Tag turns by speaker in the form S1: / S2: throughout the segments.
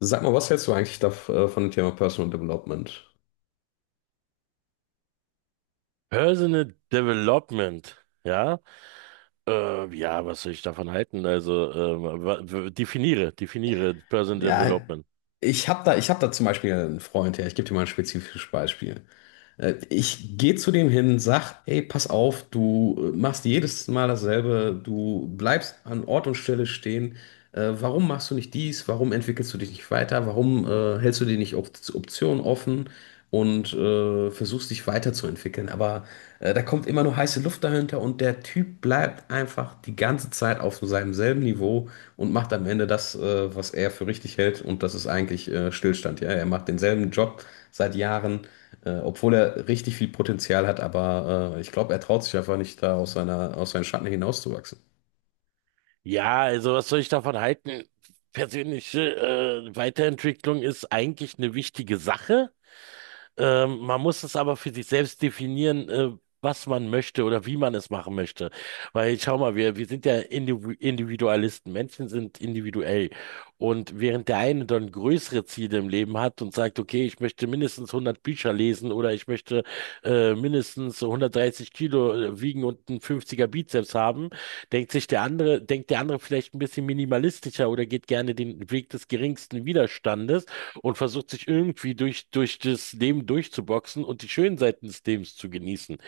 S1: Sag mal, was hältst du eigentlich da, von dem Thema Personal Development?
S2: Personal Development, ja? Ja, was soll ich davon halten? Also, definiere Personal
S1: Ja,
S2: Development.
S1: ich hab da zum Beispiel einen Freund, ja, ich gebe dir mal ein spezifisches Beispiel. Ich gehe zu dem hin, sag, ey, pass auf, du machst jedes Mal dasselbe, du bleibst an Ort und Stelle stehen. Warum machst du nicht dies? Warum entwickelst du dich nicht weiter? Warum hältst du dir nicht Op Optionen offen und versuchst dich weiterzuentwickeln? Aber da kommt immer nur heiße Luft dahinter, und der Typ bleibt einfach die ganze Zeit auf so seinem selben Niveau und macht am Ende das, was er für richtig hält, und das ist eigentlich Stillstand. Ja, er macht denselben Job seit Jahren, obwohl er richtig viel Potenzial hat, aber ich glaube, er traut sich einfach nicht, da aus seiner, aus seinen Schatten hinauszuwachsen.
S2: Ja, also, was soll ich davon halten? Persönliche Weiterentwicklung ist eigentlich eine wichtige Sache. Man muss es aber für sich selbst definieren, was man möchte oder wie man es machen möchte. Weil schau mal, wir sind ja Individualisten. Menschen sind individuell. Und während der eine dann größere Ziele im Leben hat und sagt, okay, ich möchte mindestens 100 Bücher lesen oder ich möchte mindestens 130 Kilo wiegen und einen 50er Bizeps haben, denkt der andere vielleicht ein bisschen minimalistischer oder geht gerne den Weg des geringsten Widerstandes und versucht sich irgendwie durch das Leben durchzuboxen und die schönen Seiten des Lebens zu genießen.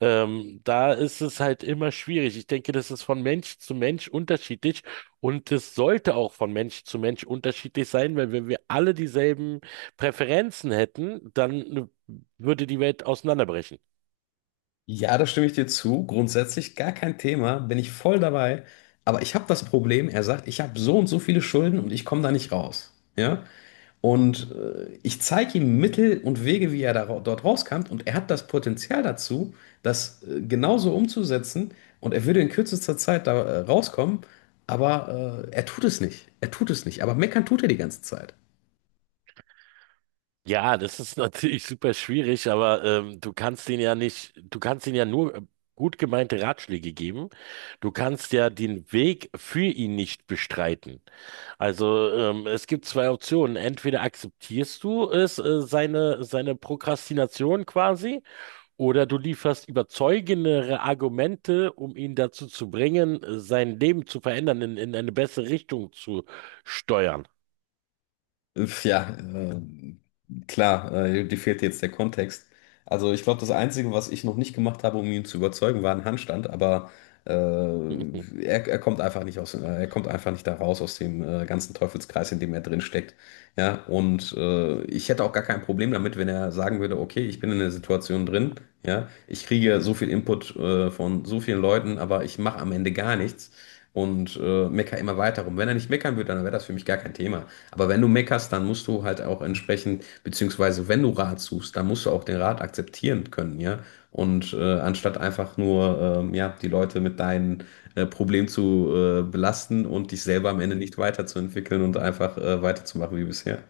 S2: Da ist es halt immer schwierig. Ich denke, das ist von Mensch zu Mensch unterschiedlich und das sollte auch von Mensch zu Mensch unterschiedlich sein, weil wenn wir alle dieselben Präferenzen hätten, dann würde die Welt auseinanderbrechen.
S1: Ja, da stimme ich dir zu. Grundsätzlich gar kein Thema, bin ich voll dabei. Aber ich habe das Problem, er sagt, ich habe so und so viele Schulden und ich komme da nicht raus. Ja? Und ich zeige ihm Mittel und Wege, wie er dort rauskommt. Und er hat das Potenzial dazu, das genauso umzusetzen. Und er würde in kürzester Zeit da rauskommen. Aber er tut es nicht. Er tut es nicht. Aber meckern tut er die ganze Zeit.
S2: Ja, das ist natürlich super schwierig, aber du kannst denen ja nicht, du kannst denen ja nur gut gemeinte Ratschläge geben. Du kannst ja den Weg für ihn nicht bestreiten. Also es gibt zwei Optionen. Entweder akzeptierst du es, seine Prokrastination quasi, oder du lieferst überzeugendere Argumente, um ihn dazu zu bringen, sein Leben zu verändern, in eine bessere Richtung zu steuern.
S1: Ja, klar, dir fehlt jetzt der Kontext. Also ich glaube, das Einzige, was ich noch nicht gemacht habe, um ihn zu überzeugen, war ein Handstand, aber er kommt einfach nicht da raus aus dem ganzen Teufelskreis, in dem er drin steckt. Ja, und ich hätte auch gar kein Problem damit, wenn er sagen würde, okay, ich bin in der Situation drin, ja, ich kriege ja so viel Input von so vielen Leuten, aber ich mache am Ende gar nichts und meckere immer weiter rum. Wenn er nicht meckern würde, dann wäre das für mich gar kein Thema. Aber wenn du meckerst, dann musst du halt auch entsprechend, beziehungsweise wenn du Rat suchst, dann musst du auch den Rat akzeptieren können, ja. Und anstatt einfach nur, ja, die Leute mit deinen Problemen zu belasten und dich selber am Ende nicht weiterzuentwickeln und einfach weiterzumachen wie bisher.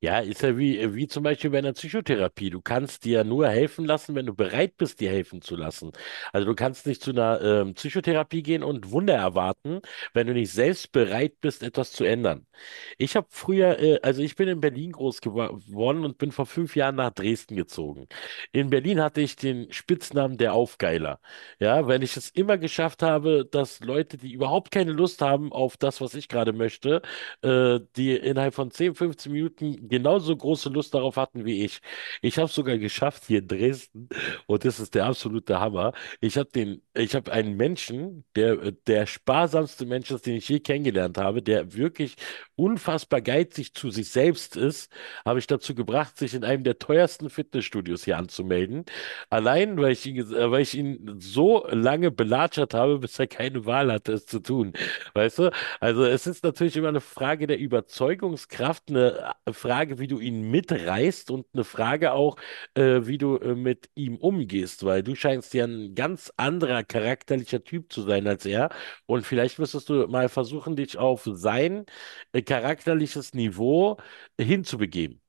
S2: Ja, ist ja wie zum Beispiel bei einer Psychotherapie. Du kannst dir ja nur helfen lassen, wenn du bereit bist, dir helfen zu lassen. Also du kannst nicht zu einer Psychotherapie gehen und Wunder erwarten, wenn du nicht selbst bereit bist, etwas zu ändern. Ich habe früher, also ich bin in Berlin groß geworden und bin vor 5 Jahren nach Dresden gezogen. In Berlin hatte ich den Spitznamen der Aufgeiler. Ja, weil ich es immer geschafft habe, dass Leute, die überhaupt keine Lust haben auf das, was ich gerade möchte, die innerhalb von 10, 15 Minuten genauso große Lust darauf hatten wie ich. Ich habe es sogar geschafft hier in Dresden und das ist der absolute Hammer. Ich habe ich habe einen Menschen, der sparsamste Mensch ist, den ich je kennengelernt habe, der wirklich unfassbar geizig zu sich selbst ist, habe ich dazu gebracht, sich in einem der teuersten Fitnessstudios hier anzumelden. Allein, weil ich ihn so lange belatschert habe, bis er keine Wahl hatte, es zu tun. Weißt du? Also es ist natürlich immer eine Frage der Überzeugungskraft, eine Frage, wie du ihn mitreißt und eine Frage auch, wie du mit ihm umgehst, weil du scheinst ja ein ganz anderer charakterlicher Typ zu sein als er. Und vielleicht müsstest du mal versuchen, dich auf sein charakterliches Niveau hinzubegeben.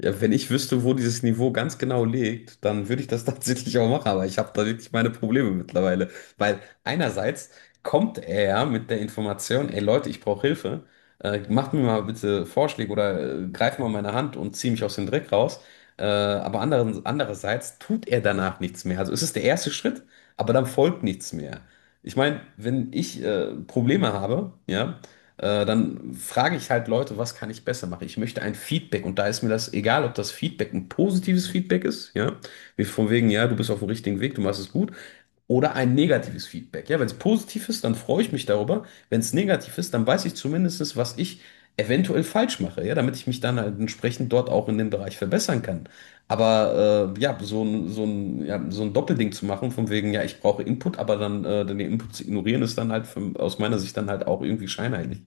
S1: Ja, wenn ich wüsste, wo dieses Niveau ganz genau liegt, dann würde ich das tatsächlich auch machen, aber ich habe da wirklich meine Probleme mittlerweile. Weil einerseits kommt er ja mit der Information, ey Leute, ich brauche Hilfe, macht mir mal bitte Vorschläge oder greift mal meine Hand und zieh mich aus dem Dreck raus. Aber andererseits tut er danach nichts mehr. Also es ist der erste Schritt, aber dann folgt nichts mehr. Ich meine, wenn ich Probleme habe, ja, dann frage ich halt Leute, was kann ich besser machen? Ich möchte ein Feedback, und da ist mir das egal, ob das Feedback ein positives Feedback ist, ja, wie von wegen, ja, du bist auf dem richtigen Weg, du machst es gut, oder ein negatives Feedback. Ja, wenn es positiv ist, dann freue ich mich darüber. Wenn es negativ ist, dann weiß ich zumindest, was ich eventuell falsch mache, ja, damit ich mich dann halt entsprechend dort auch in dem Bereich verbessern kann. Aber ja, so ein Doppelding zu machen, von wegen, ja, ich brauche Input, aber dann den Input zu ignorieren, ist dann halt für, aus meiner Sicht dann halt auch irgendwie scheinheilig.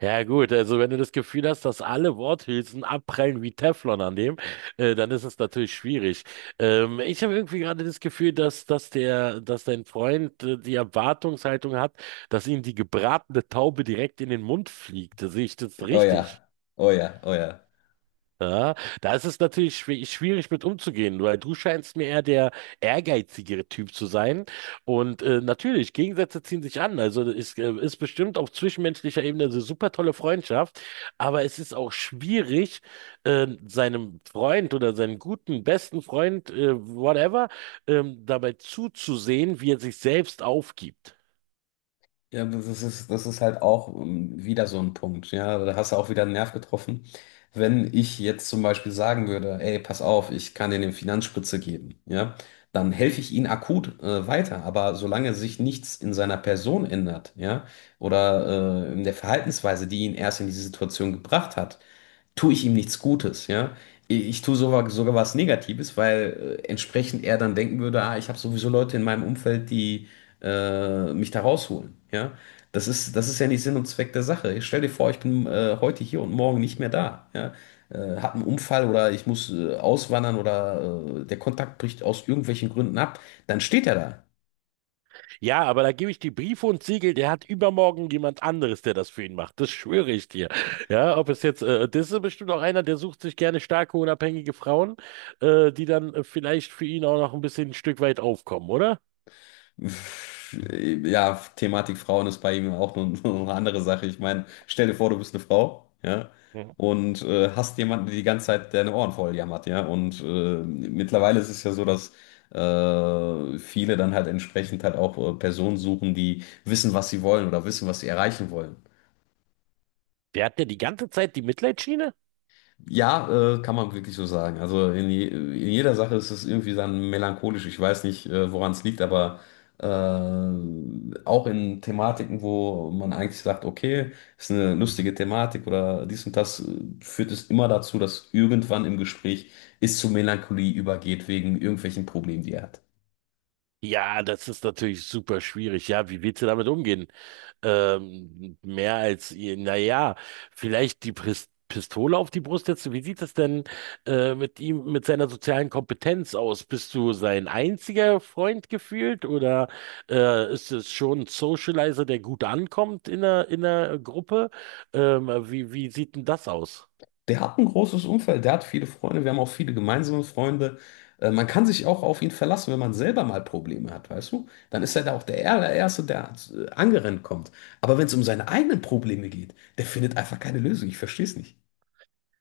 S2: Ja gut, also wenn du das Gefühl hast, dass alle Worthülsen abprallen wie Teflon an dem, dann ist es natürlich schwierig. Ich habe irgendwie gerade das Gefühl, dass dein Freund die Erwartungshaltung hat, dass ihm die gebratene Taube direkt in den Mund fliegt. Sehe ich das
S1: Oh ja,
S2: richtig?
S1: oh ja, oh ja.
S2: Ja, da ist es natürlich schwierig mit umzugehen, weil du scheinst mir eher der ehrgeizigere Typ zu sein. Und natürlich, Gegensätze ziehen sich an. Also es ist bestimmt auf zwischenmenschlicher Ebene eine super tolle Freundschaft, aber es ist auch schwierig, seinem Freund oder seinem guten, besten Freund, whatever, dabei zuzusehen, wie er sich selbst aufgibt.
S1: Ja, das ist halt auch wieder so ein Punkt. Ja, da hast du auch wieder einen Nerv getroffen. Wenn ich jetzt zum Beispiel sagen würde, ey, pass auf, ich kann dir eine Finanzspritze geben, ja, dann helfe ich ihm akut weiter. Aber solange sich nichts in seiner Person ändert, ja, oder in der Verhaltensweise, die ihn erst in diese Situation gebracht hat, tue ich ihm nichts Gutes, ja. Ich tue sogar, sogar was Negatives, weil entsprechend er dann denken würde, ah, ich habe sowieso Leute in meinem Umfeld, die mich da rausholen. Ja? Das ist ja nicht Sinn und Zweck der Sache. Ich stell dir vor, ich bin heute hier und morgen nicht mehr da. Ja? Hab einen Unfall oder ich muss auswandern oder der Kontakt bricht aus irgendwelchen Gründen ab. Dann steht er da.
S2: Ja, aber da gebe ich die Briefe und Siegel, der hat übermorgen jemand anderes, der das für ihn macht. Das schwöre ich dir. Ja, ob es jetzt, das ist bestimmt auch einer, der sucht sich gerne starke, unabhängige Frauen, die dann vielleicht für ihn auch noch ein bisschen ein Stück weit aufkommen, oder?
S1: Ja, Thematik Frauen ist bei ihm auch nur eine andere Sache. Ich meine, stell dir vor, du bist eine Frau, ja,
S2: Mhm.
S1: und hast jemanden, der die ganze Zeit deine Ohren voll jammert, ja. Und mittlerweile ist es ja so, dass viele dann halt entsprechend halt auch Personen suchen, die wissen, was sie wollen, oder wissen, was sie erreichen wollen.
S2: Der hat ja die ganze Zeit die Mitleidsschiene?
S1: Ja, kann man wirklich so sagen. Also in jeder Sache ist es irgendwie dann melancholisch. Ich weiß nicht, woran es liegt, aber auch in Thematiken, wo man eigentlich sagt, okay, ist eine lustige Thematik oder dies und das, führt es immer dazu, dass irgendwann im Gespräch es zu Melancholie übergeht wegen irgendwelchen Problemen, die er hat.
S2: Ja, das ist natürlich super schwierig. Ja, wie willst du damit umgehen? Mehr als, naja, vielleicht die Pistole auf die Brust setzen. Wie sieht es denn mit ihm, mit seiner sozialen Kompetenz aus? Bist du sein einziger Freund gefühlt oder ist es schon ein Socializer, der gut ankommt in der Gruppe? Wie sieht denn das aus?
S1: Der hat ein großes Umfeld, der hat viele Freunde, wir haben auch viele gemeinsame Freunde. Man kann sich auch auf ihn verlassen, wenn man selber mal Probleme hat, weißt du? Dann ist er da auch der allererste, der angerannt kommt. Aber wenn es um seine eigenen Probleme geht, der findet einfach keine Lösung. Ich verstehe es nicht.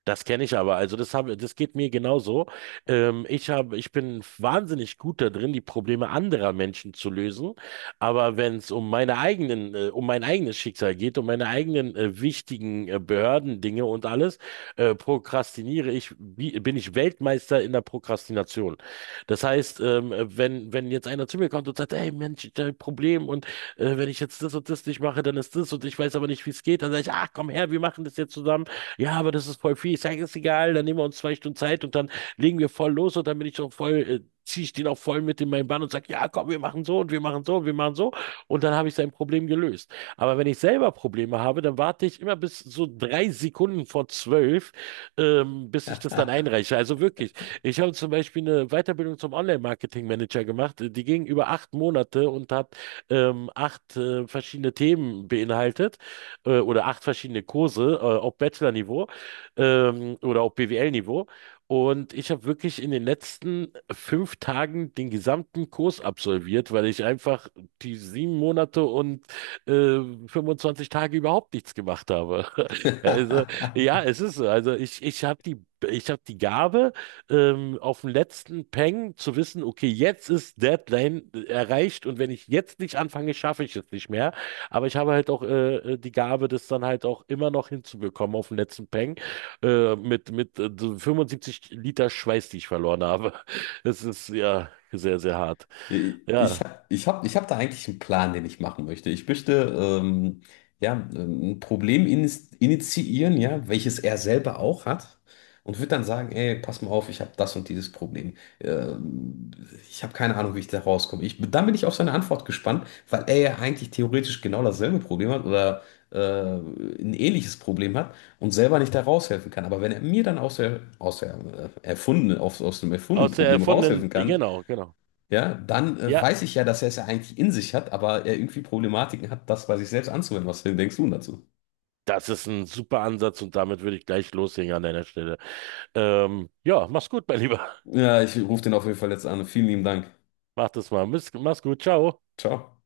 S2: Das kenne ich aber. Also das geht mir genauso. Ich bin wahnsinnig gut da drin, die Probleme anderer Menschen zu lösen. Aber wenn es um meine eigenen, um mein eigenes Schicksal geht, um meine eigenen wichtigen Behördendinge und alles, prokrastiniere ich, bin ich Weltmeister in der Prokrastination. Das heißt, wenn jetzt einer zu mir kommt und sagt, hey Mensch, ich habe ein Problem und wenn ich jetzt das und das nicht mache, dann ist das und ich weiß aber nicht, wie es geht. Dann sage ich, ach komm her, wir machen das jetzt zusammen. Ja, aber das ist voll viel. Ich sage, ist egal, dann nehmen wir uns 2 Stunden Zeit und dann legen wir voll los und dann bin ich schon voll, ziehe ich den auch voll mit in meinen Bann und sage, ja, komm, wir machen so und wir machen so und wir machen so. Und dann habe ich sein Problem gelöst. Aber wenn ich selber Probleme habe, dann warte ich immer bis so drei Sekunden vor zwölf, bis ich das dann einreiche. Also wirklich, ich habe zum Beispiel eine Weiterbildung zum Online-Marketing-Manager gemacht. Die ging über 8 Monate und hat acht verschiedene Themen beinhaltet oder acht verschiedene Kurse, auf Bachelor-Niveau oder auf BWL-Niveau. Und ich habe wirklich in den letzten 5 Tagen den gesamten Kurs absolviert, weil ich einfach die 7 Monate und äh, 25 Tage überhaupt nichts gemacht habe. Also, ja, es ist so. Also ich habe die Gabe, auf dem letzten Peng zu wissen, okay, jetzt ist Deadline erreicht und wenn ich jetzt nicht anfange, schaffe ich es nicht mehr. Aber ich habe halt auch die Gabe, das dann halt auch immer noch hinzubekommen auf den letzten Peng mit so 75 Liter Schweiß, die ich verloren habe. Das ist ja sehr, sehr hart. Ja,
S1: Ich hab da eigentlich einen Plan, den ich machen möchte. Ich möchte ähm, ja, ein Problem initiieren, ja, welches er selber auch hat. Und würde dann sagen, ey, pass mal auf, ich habe das und dieses Problem. Ähm, ich habe keine Ahnung, wie ich da rauskomme. Ich, dann bin ich auf seine Antwort gespannt, weil er ja eigentlich theoretisch genau dasselbe Problem hat oder ein ähnliches Problem hat und selber nicht da raushelfen kann. Aber wenn er mir dann aus der aus dem erfundenen
S2: aus der
S1: Problem
S2: erfundenen,
S1: raushelfen kann,
S2: genau, genau.
S1: ja, dann
S2: Ja,
S1: weiß ich ja, dass er es ja eigentlich in sich hat, aber er irgendwie Problematiken hat, das bei sich selbst anzuwenden. Was denkst du dazu?
S2: das ist ein super Ansatz und damit würde ich gleich loslegen an deiner Stelle. Ja, mach's gut, mein Lieber.
S1: Ja, ich rufe den auf jeden Fall jetzt an. Vielen lieben Dank.
S2: Mach das mal. Mach's gut. Ciao.
S1: Ciao.